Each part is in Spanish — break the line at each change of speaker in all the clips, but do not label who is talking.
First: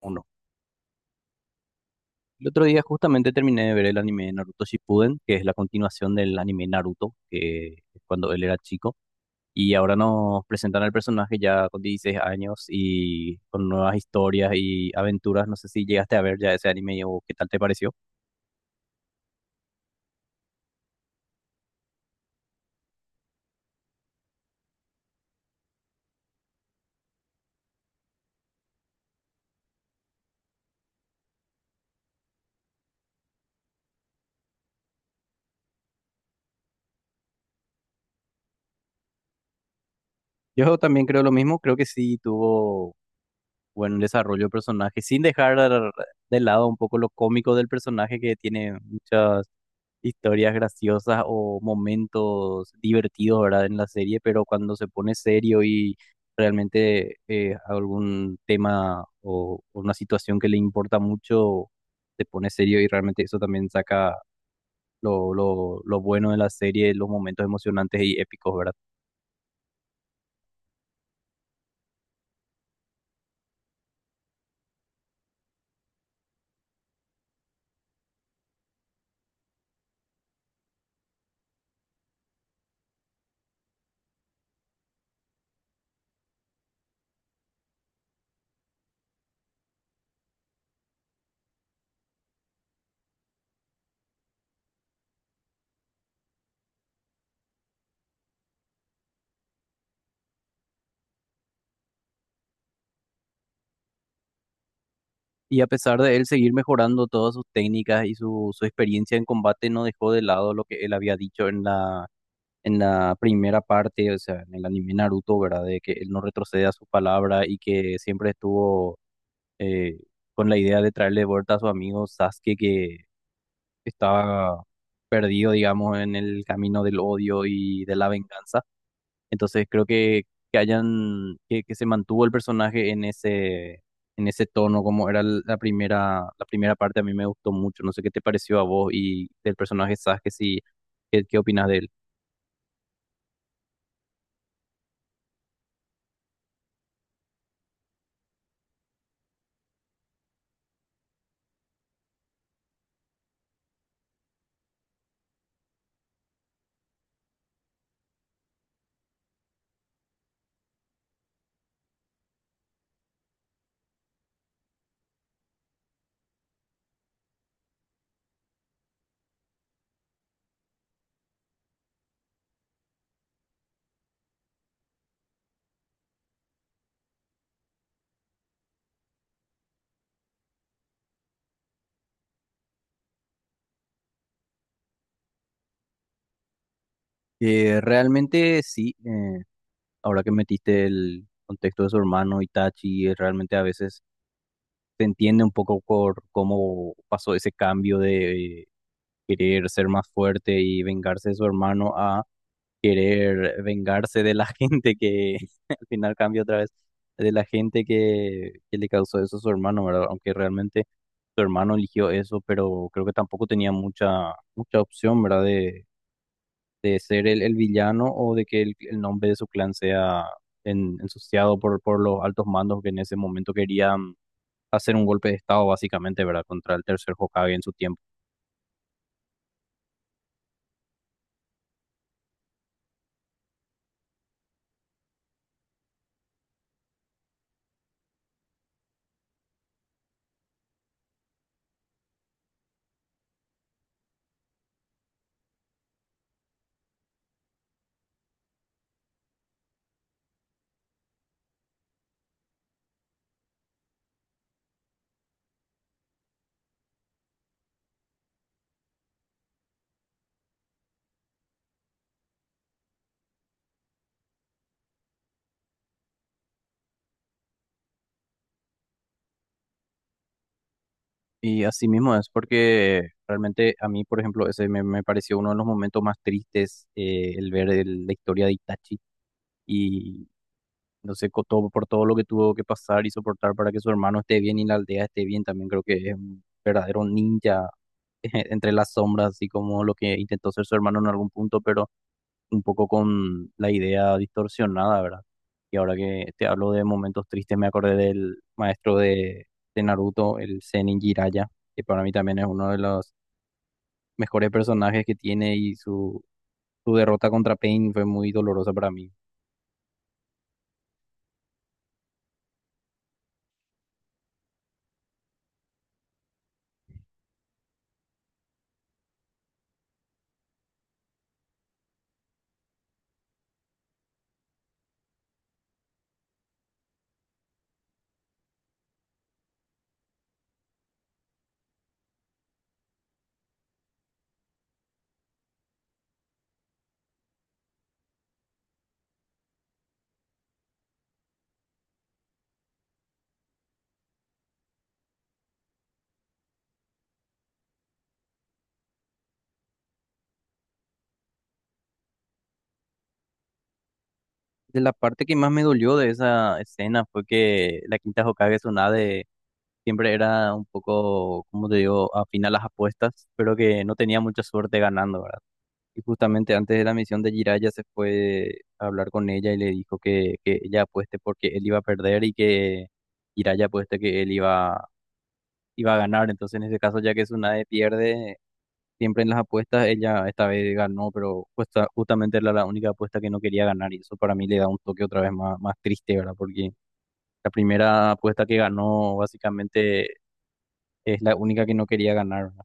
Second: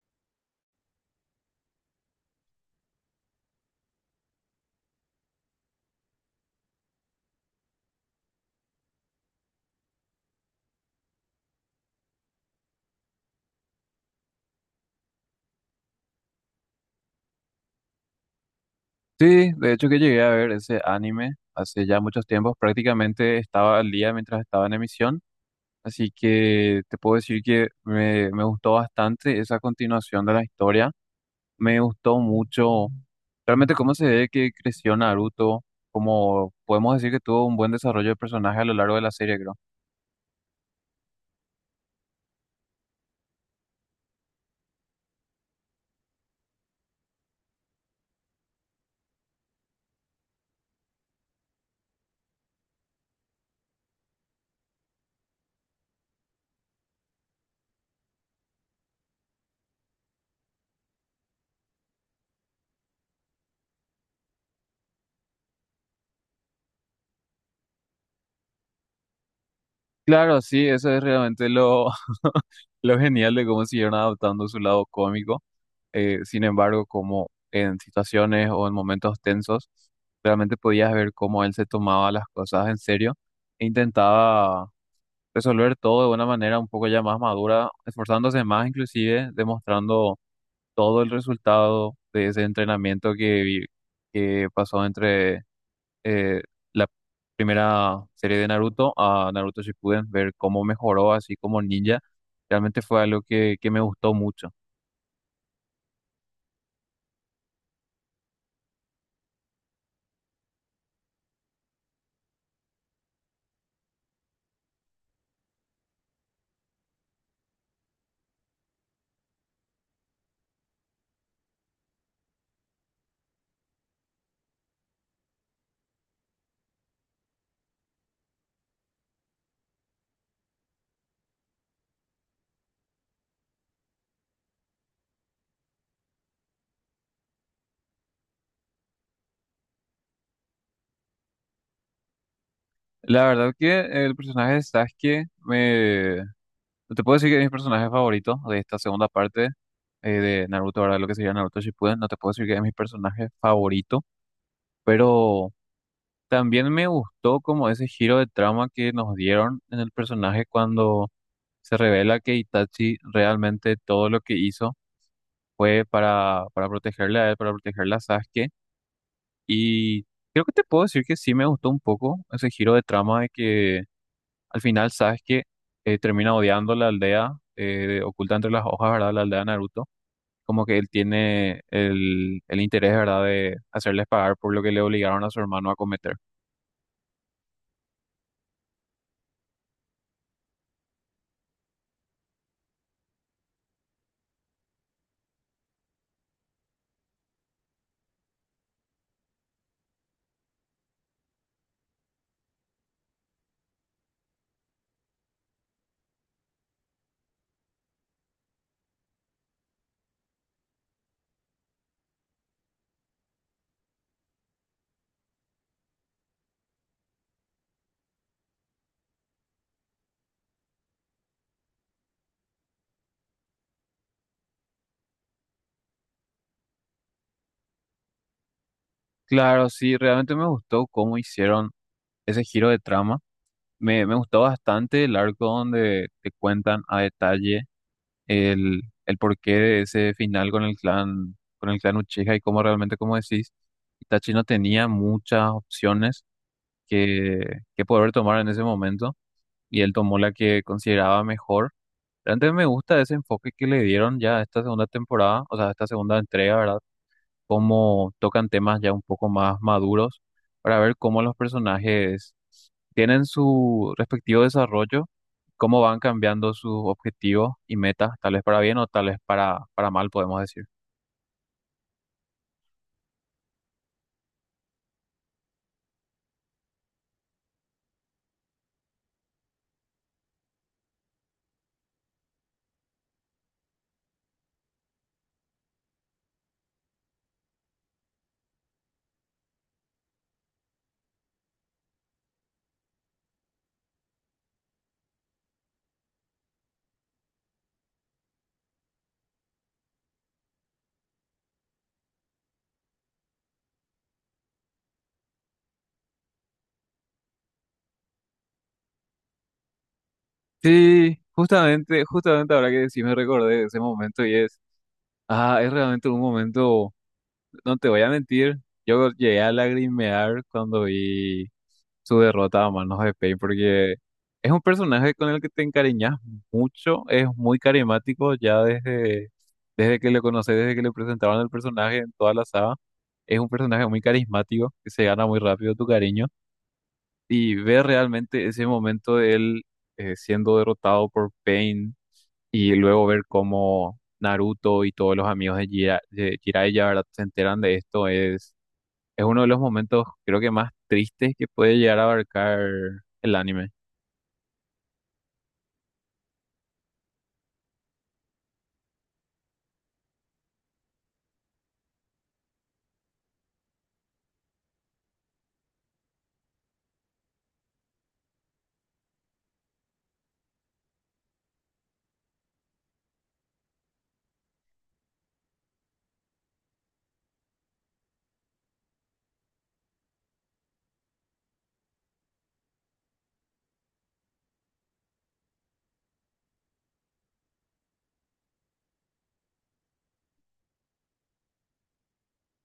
Uno. El otro día justamente terminé de ver el anime de Naruto Shippuden, que es la continuación del anime Naruto, que es cuando él era chico, y ahora nos presentan al personaje ya con 16 años y con nuevas historias y aventuras. No sé si llegaste a ver ya ese anime o qué tal te pareció.
Sí, de hecho que llegué a ver ese anime hace ya muchos tiempos, prácticamente estaba al día mientras estaba en emisión, así que te puedo decir que me gustó bastante esa continuación de la historia, me gustó mucho realmente cómo se ve que creció Naruto, como podemos decir que tuvo un buen desarrollo de personaje a lo largo de la serie, creo.
Yo también creo lo mismo, creo que sí tuvo buen desarrollo de personaje, sin dejar de lado un poco lo cómico del personaje que tiene muchas historias graciosas o momentos divertidos, ¿verdad? En la serie, pero cuando se pone serio y realmente algún tema o una situación que le importa mucho, se pone serio y realmente eso también saca lo bueno de la serie, los momentos emocionantes y épicos, ¿verdad?
Claro, sí, eso es realmente lo, lo genial de cómo siguieron adaptando su lado cómico. Sin embargo, como en situaciones o en momentos tensos, realmente podías ver cómo él se tomaba las cosas en serio e intentaba resolver todo de una manera un poco ya más madura, esforzándose más inclusive, demostrando todo el resultado de ese entrenamiento que pasó entre eh, la primera serie de Naruto a Naruto Shippuden, ver cómo mejoró así como ninja, realmente fue algo que me gustó mucho.
Y a pesar de él seguir mejorando todas sus técnicas y su experiencia en combate, no dejó de lado lo que él había dicho en la primera parte, o sea, en el anime Naruto, ¿verdad? De que él no retrocede a su palabra y que siempre estuvo eh, con la idea de traerle de vuelta a su amigo Sasuke, que estaba perdido, digamos, en el camino del odio y de la venganza. Entonces creo que se mantuvo el personaje en ese tono, como era la primera parte, a mí me gustó mucho. No sé qué te pareció a vos y del personaje Sasuke, si, ¿qué, qué opinas de él?
La verdad que el personaje de Sasuke no te puedo decir que es mi personaje favorito de esta segunda parte de Naruto, ahora lo que sería Naruto Shippuden. No te puedo decir que es mi personaje favorito, pero también me gustó como ese giro de trama que nos dieron en el personaje cuando se revela que Itachi realmente todo lo que hizo fue para protegerle a él, para protegerle a Sasuke. Y creo que te puedo decir que sí me gustó un poco ese giro de trama de que al final, sabes que termina odiando la aldea oculta entre las hojas, ¿verdad? La aldea de Naruto. Como que él tiene el interés, ¿verdad? De hacerles pagar por lo que le obligaron a su hermano a cometer.
Realmente sí, ahora que metiste el contexto de su hermano Itachi, realmente a veces se entiende un poco por cómo pasó ese cambio de querer ser más fuerte y vengarse de su hermano a querer vengarse de la gente que al final cambia otra vez, de la gente que le causó eso a su hermano, ¿verdad? Aunque realmente su hermano eligió eso, pero creo que tampoco tenía mucha opción, ¿verdad? De ser el villano o de que el nombre de su clan sea ensuciado por los altos mandos que en ese momento querían hacer un golpe de estado básicamente, ¿verdad? Contra el tercer Hokage en su tiempo.
Claro, sí, realmente me gustó cómo hicieron ese giro de trama. Me gustó bastante el arco donde te cuentan a detalle el porqué de ese final con el clan, Uchiha y cómo realmente, como decís, Itachi no tenía muchas opciones que, que poder tomar en ese momento y él tomó la que consideraba mejor. Realmente me gusta ese enfoque que le dieron ya a esta segunda temporada, o sea, a esta segunda entrega, ¿verdad? Cómo tocan temas ya un poco más maduros para ver cómo los personajes tienen su respectivo desarrollo, cómo van cambiando sus objetivos y metas, tal vez para bien o tal vez para mal, podemos decir.
Y así mismo es porque realmente a mí, por ejemplo, ese me pareció uno de los momentos más tristes, el ver la historia de Itachi. Y entonces, todo, por todo lo que tuvo que pasar y soportar para que su hermano esté bien y la aldea esté bien, también creo que es un verdadero ninja entre las sombras, así como lo que intentó ser su hermano en algún punto, pero un poco con la idea distorsionada, ¿verdad? Y ahora que te hablo de momentos tristes, me acordé del maestro de Naruto, el Zenin Jiraiya, que para mí también es uno de los mejores personajes que tiene y su derrota contra Pain fue muy dolorosa para mí.
Sí, justamente ahora que sí me recordé de ese momento y es realmente un momento. No te voy a mentir, yo llegué a lagrimear cuando vi su derrota a manos de Pain porque es un personaje con el que te encariñas mucho, es muy carismático ya desde que lo conoces, desde que le presentaban el personaje en toda la saga. Es un personaje muy carismático que se gana muy rápido tu cariño y ver realmente ese momento de él siendo derrotado por Pain y luego ver cómo Naruto y todos los amigos de, Jiraiya, ¿verdad?, se enteran de esto es uno de los momentos, creo, que más tristes que puede llegar a abarcar el anime.
De la parte que más me dolió de esa escena fue que la quinta Hokage Tsunade siempre era un poco, como te digo, afín a las apuestas, pero que no tenía mucha suerte ganando, ¿verdad? Y justamente antes de la misión de Jiraiya se fue a hablar con ella y le dijo que ella apueste porque él iba a perder y que Jiraiya apueste que él iba a ganar. Entonces, en ese caso, ya que Tsunade pierde, siempre en las apuestas ella esta vez ganó, pero justamente era la única apuesta que no quería ganar y eso para mí le da un toque otra vez más, más triste, ¿verdad? Porque la primera apuesta que ganó básicamente es la única que no quería ganar, ¿verdad?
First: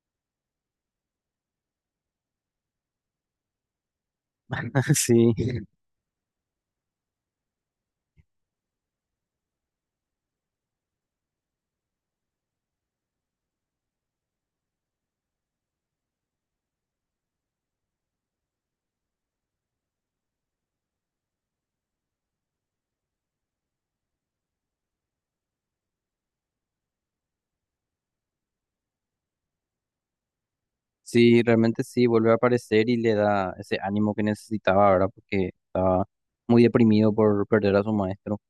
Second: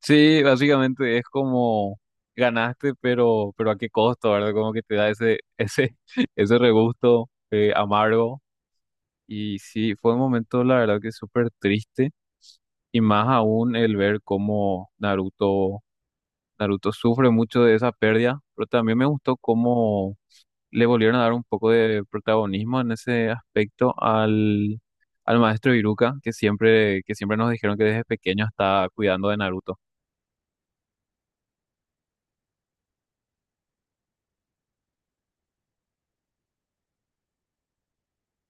Sí, básicamente es como ganaste, pero a qué costo, ¿verdad? Como que te da
Sí,
ese, ese regusto amargo. Y sí, fue un momento, la verdad, que súper triste. Y más aún el ver cómo Naruto sufre mucho de esa pérdida, pero también me gustó cómo le volvieron a dar un poco de protagonismo en ese aspecto al maestro Iruka, que siempre nos dijeron que desde pequeño está cuidando de Naruto.
sí, realmente sí, vuelve a aparecer y le da ese ánimo que necesitaba, ¿verdad? Porque estaba muy deprimido por perder a su maestro,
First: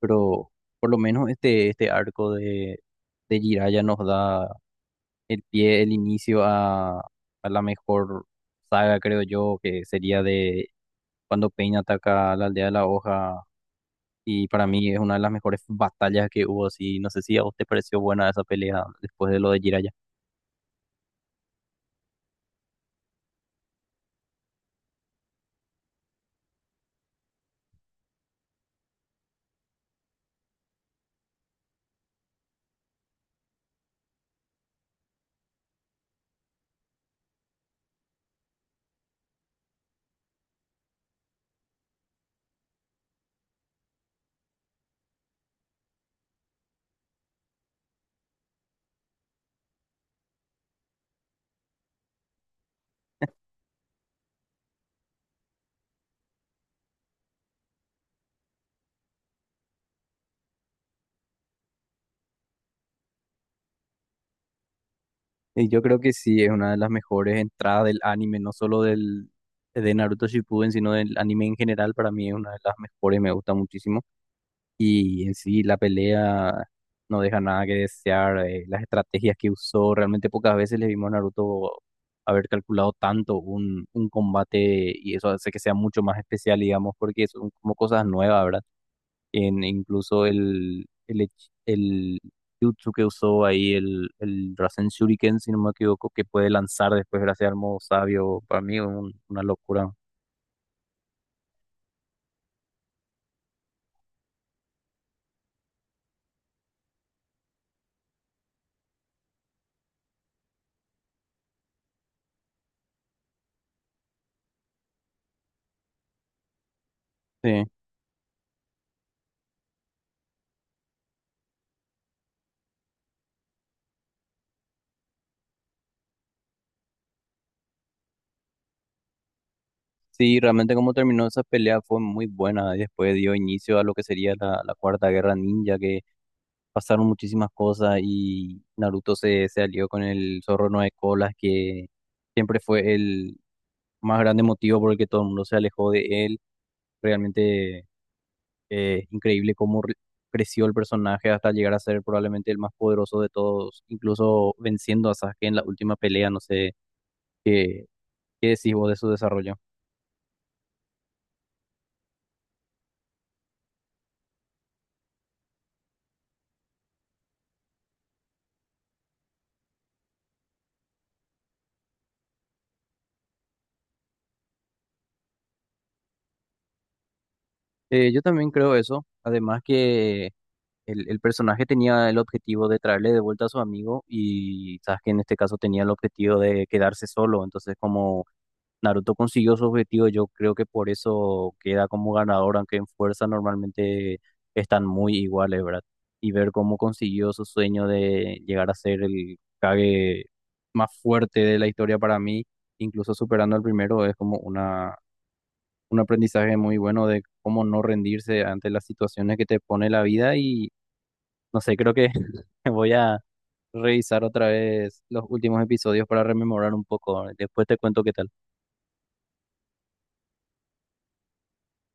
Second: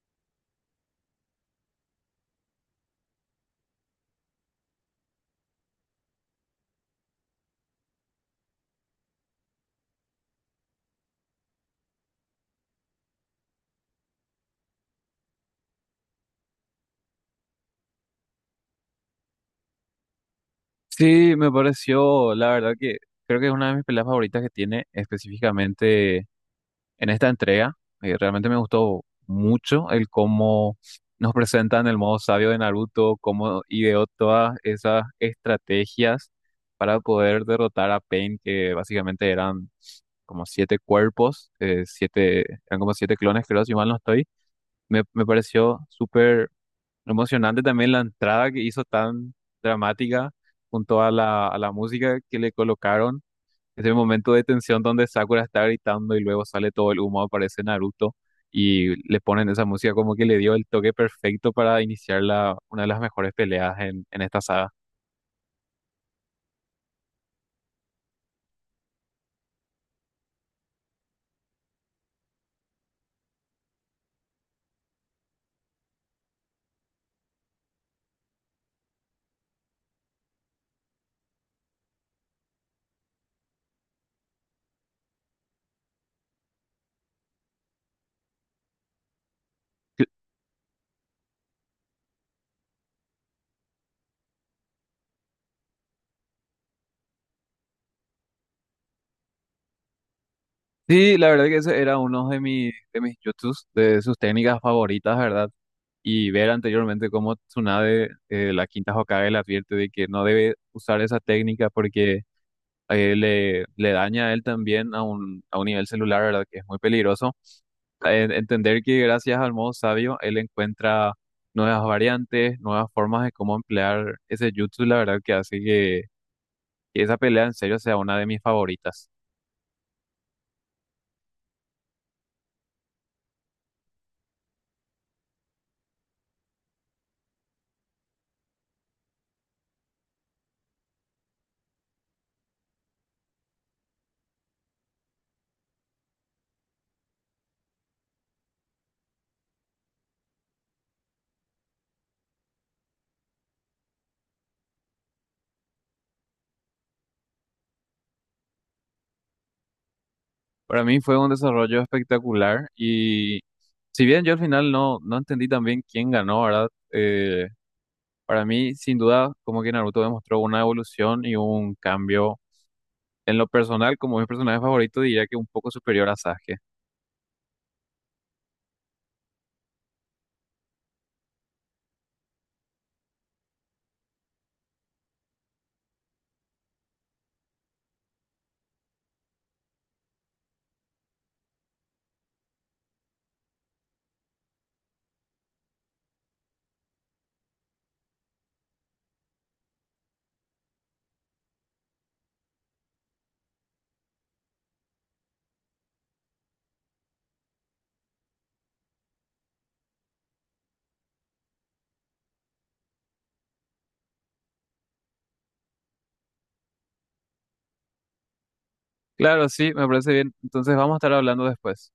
pero por lo menos este, este arco de Jiraiya nos da el pie, el inicio a la mejor saga, creo yo, que sería de cuando Pain ataca a la aldea de la hoja. Y para mí es una de las mejores batallas que hubo, así. No sé si a vos te pareció buena esa pelea después de lo de Jiraiya.
Sí, me pareció, la verdad, que creo que es una de mis peleas favoritas que tiene específicamente en esta entrega. Realmente me gustó mucho el cómo nos presentan el modo sabio de Naruto, cómo ideó todas esas estrategias para poder derrotar a Pain, que básicamente eran como siete cuerpos, eran como siete clones, creo, si mal no estoy. Me pareció súper emocionante también la entrada que hizo tan dramática junto a la música que le colocaron. Ese momento de tensión donde Sakura está gritando y luego sale todo el humo, aparece Naruto y le ponen esa música como que le dio el toque perfecto para iniciar una de las mejores peleas en esta saga.
Y yo creo que sí, es una de las mejores entradas del anime, no solo de Naruto Shippuden, sino del anime en general. Para mí es una de las mejores, me gusta muchísimo. Y en sí la pelea no deja nada que desear. Eh, las estrategias que usó, realmente pocas veces le vimos a Naruto haber calculado tanto un combate y eso hace que sea mucho más especial, digamos, porque son como cosas nuevas, ¿verdad? Incluso el jutsu que usó ahí, el Rasen Shuriken, si no me equivoco, que puede lanzar después gracias al modo sabio, para mí es una locura.
Sí, la verdad que ese era uno de mis jutsus, de sus técnicas favoritas, ¿verdad? Y ver anteriormente cómo Tsunade, la quinta Hokage, le advierte de que no debe usar esa técnica porque le daña a él también a un nivel celular, ¿verdad? Que es muy peligroso.
Sí.
Entender que gracias al modo sabio, él encuentra nuevas variantes, nuevas formas de cómo emplear ese jutsu, la verdad que hace que esa pelea en serio sea una de mis favoritas.
Sí, realmente como terminó esa pelea fue muy buena. Y después dio inicio a lo que sería la Cuarta Guerra Ninja, que pasaron muchísimas cosas y Naruto se alió con el Zorro Nueve Colas, que siempre fue el más grande motivo por el que todo el mundo se alejó de él. Realmente increíble cómo creció el personaje hasta llegar a ser probablemente el más poderoso de todos, incluso venciendo a Sasuke en la última pelea. No sé qué, qué decís vos de su desarrollo.
Para mí fue un desarrollo espectacular y si bien yo al final no, no entendí también quién ganó, ¿verdad? Para mí, sin duda, como que Naruto demostró una evolución y un cambio en lo personal, como mi personaje favorito, diría que un poco superior a Sasuke.
Yo también creo eso. Además que el personaje tenía el objetivo de traerle de vuelta a su amigo y Sasuke en este caso tenía el objetivo de quedarse solo. Entonces, como Naruto consiguió su objetivo, yo creo que por eso queda como ganador, aunque en fuerza normalmente están muy iguales, ¿verdad? Y ver cómo consiguió su sueño de llegar a ser el Kage más fuerte de la historia para mí, incluso superando al primero, es como una, un aprendizaje muy bueno de cómo no rendirse ante las situaciones que te pone la vida y no sé, creo que voy a revisar otra vez los últimos episodios para rememorar un poco. Después te cuento qué tal.
Claro, sí, me parece bien. Entonces vamos a estar hablando después.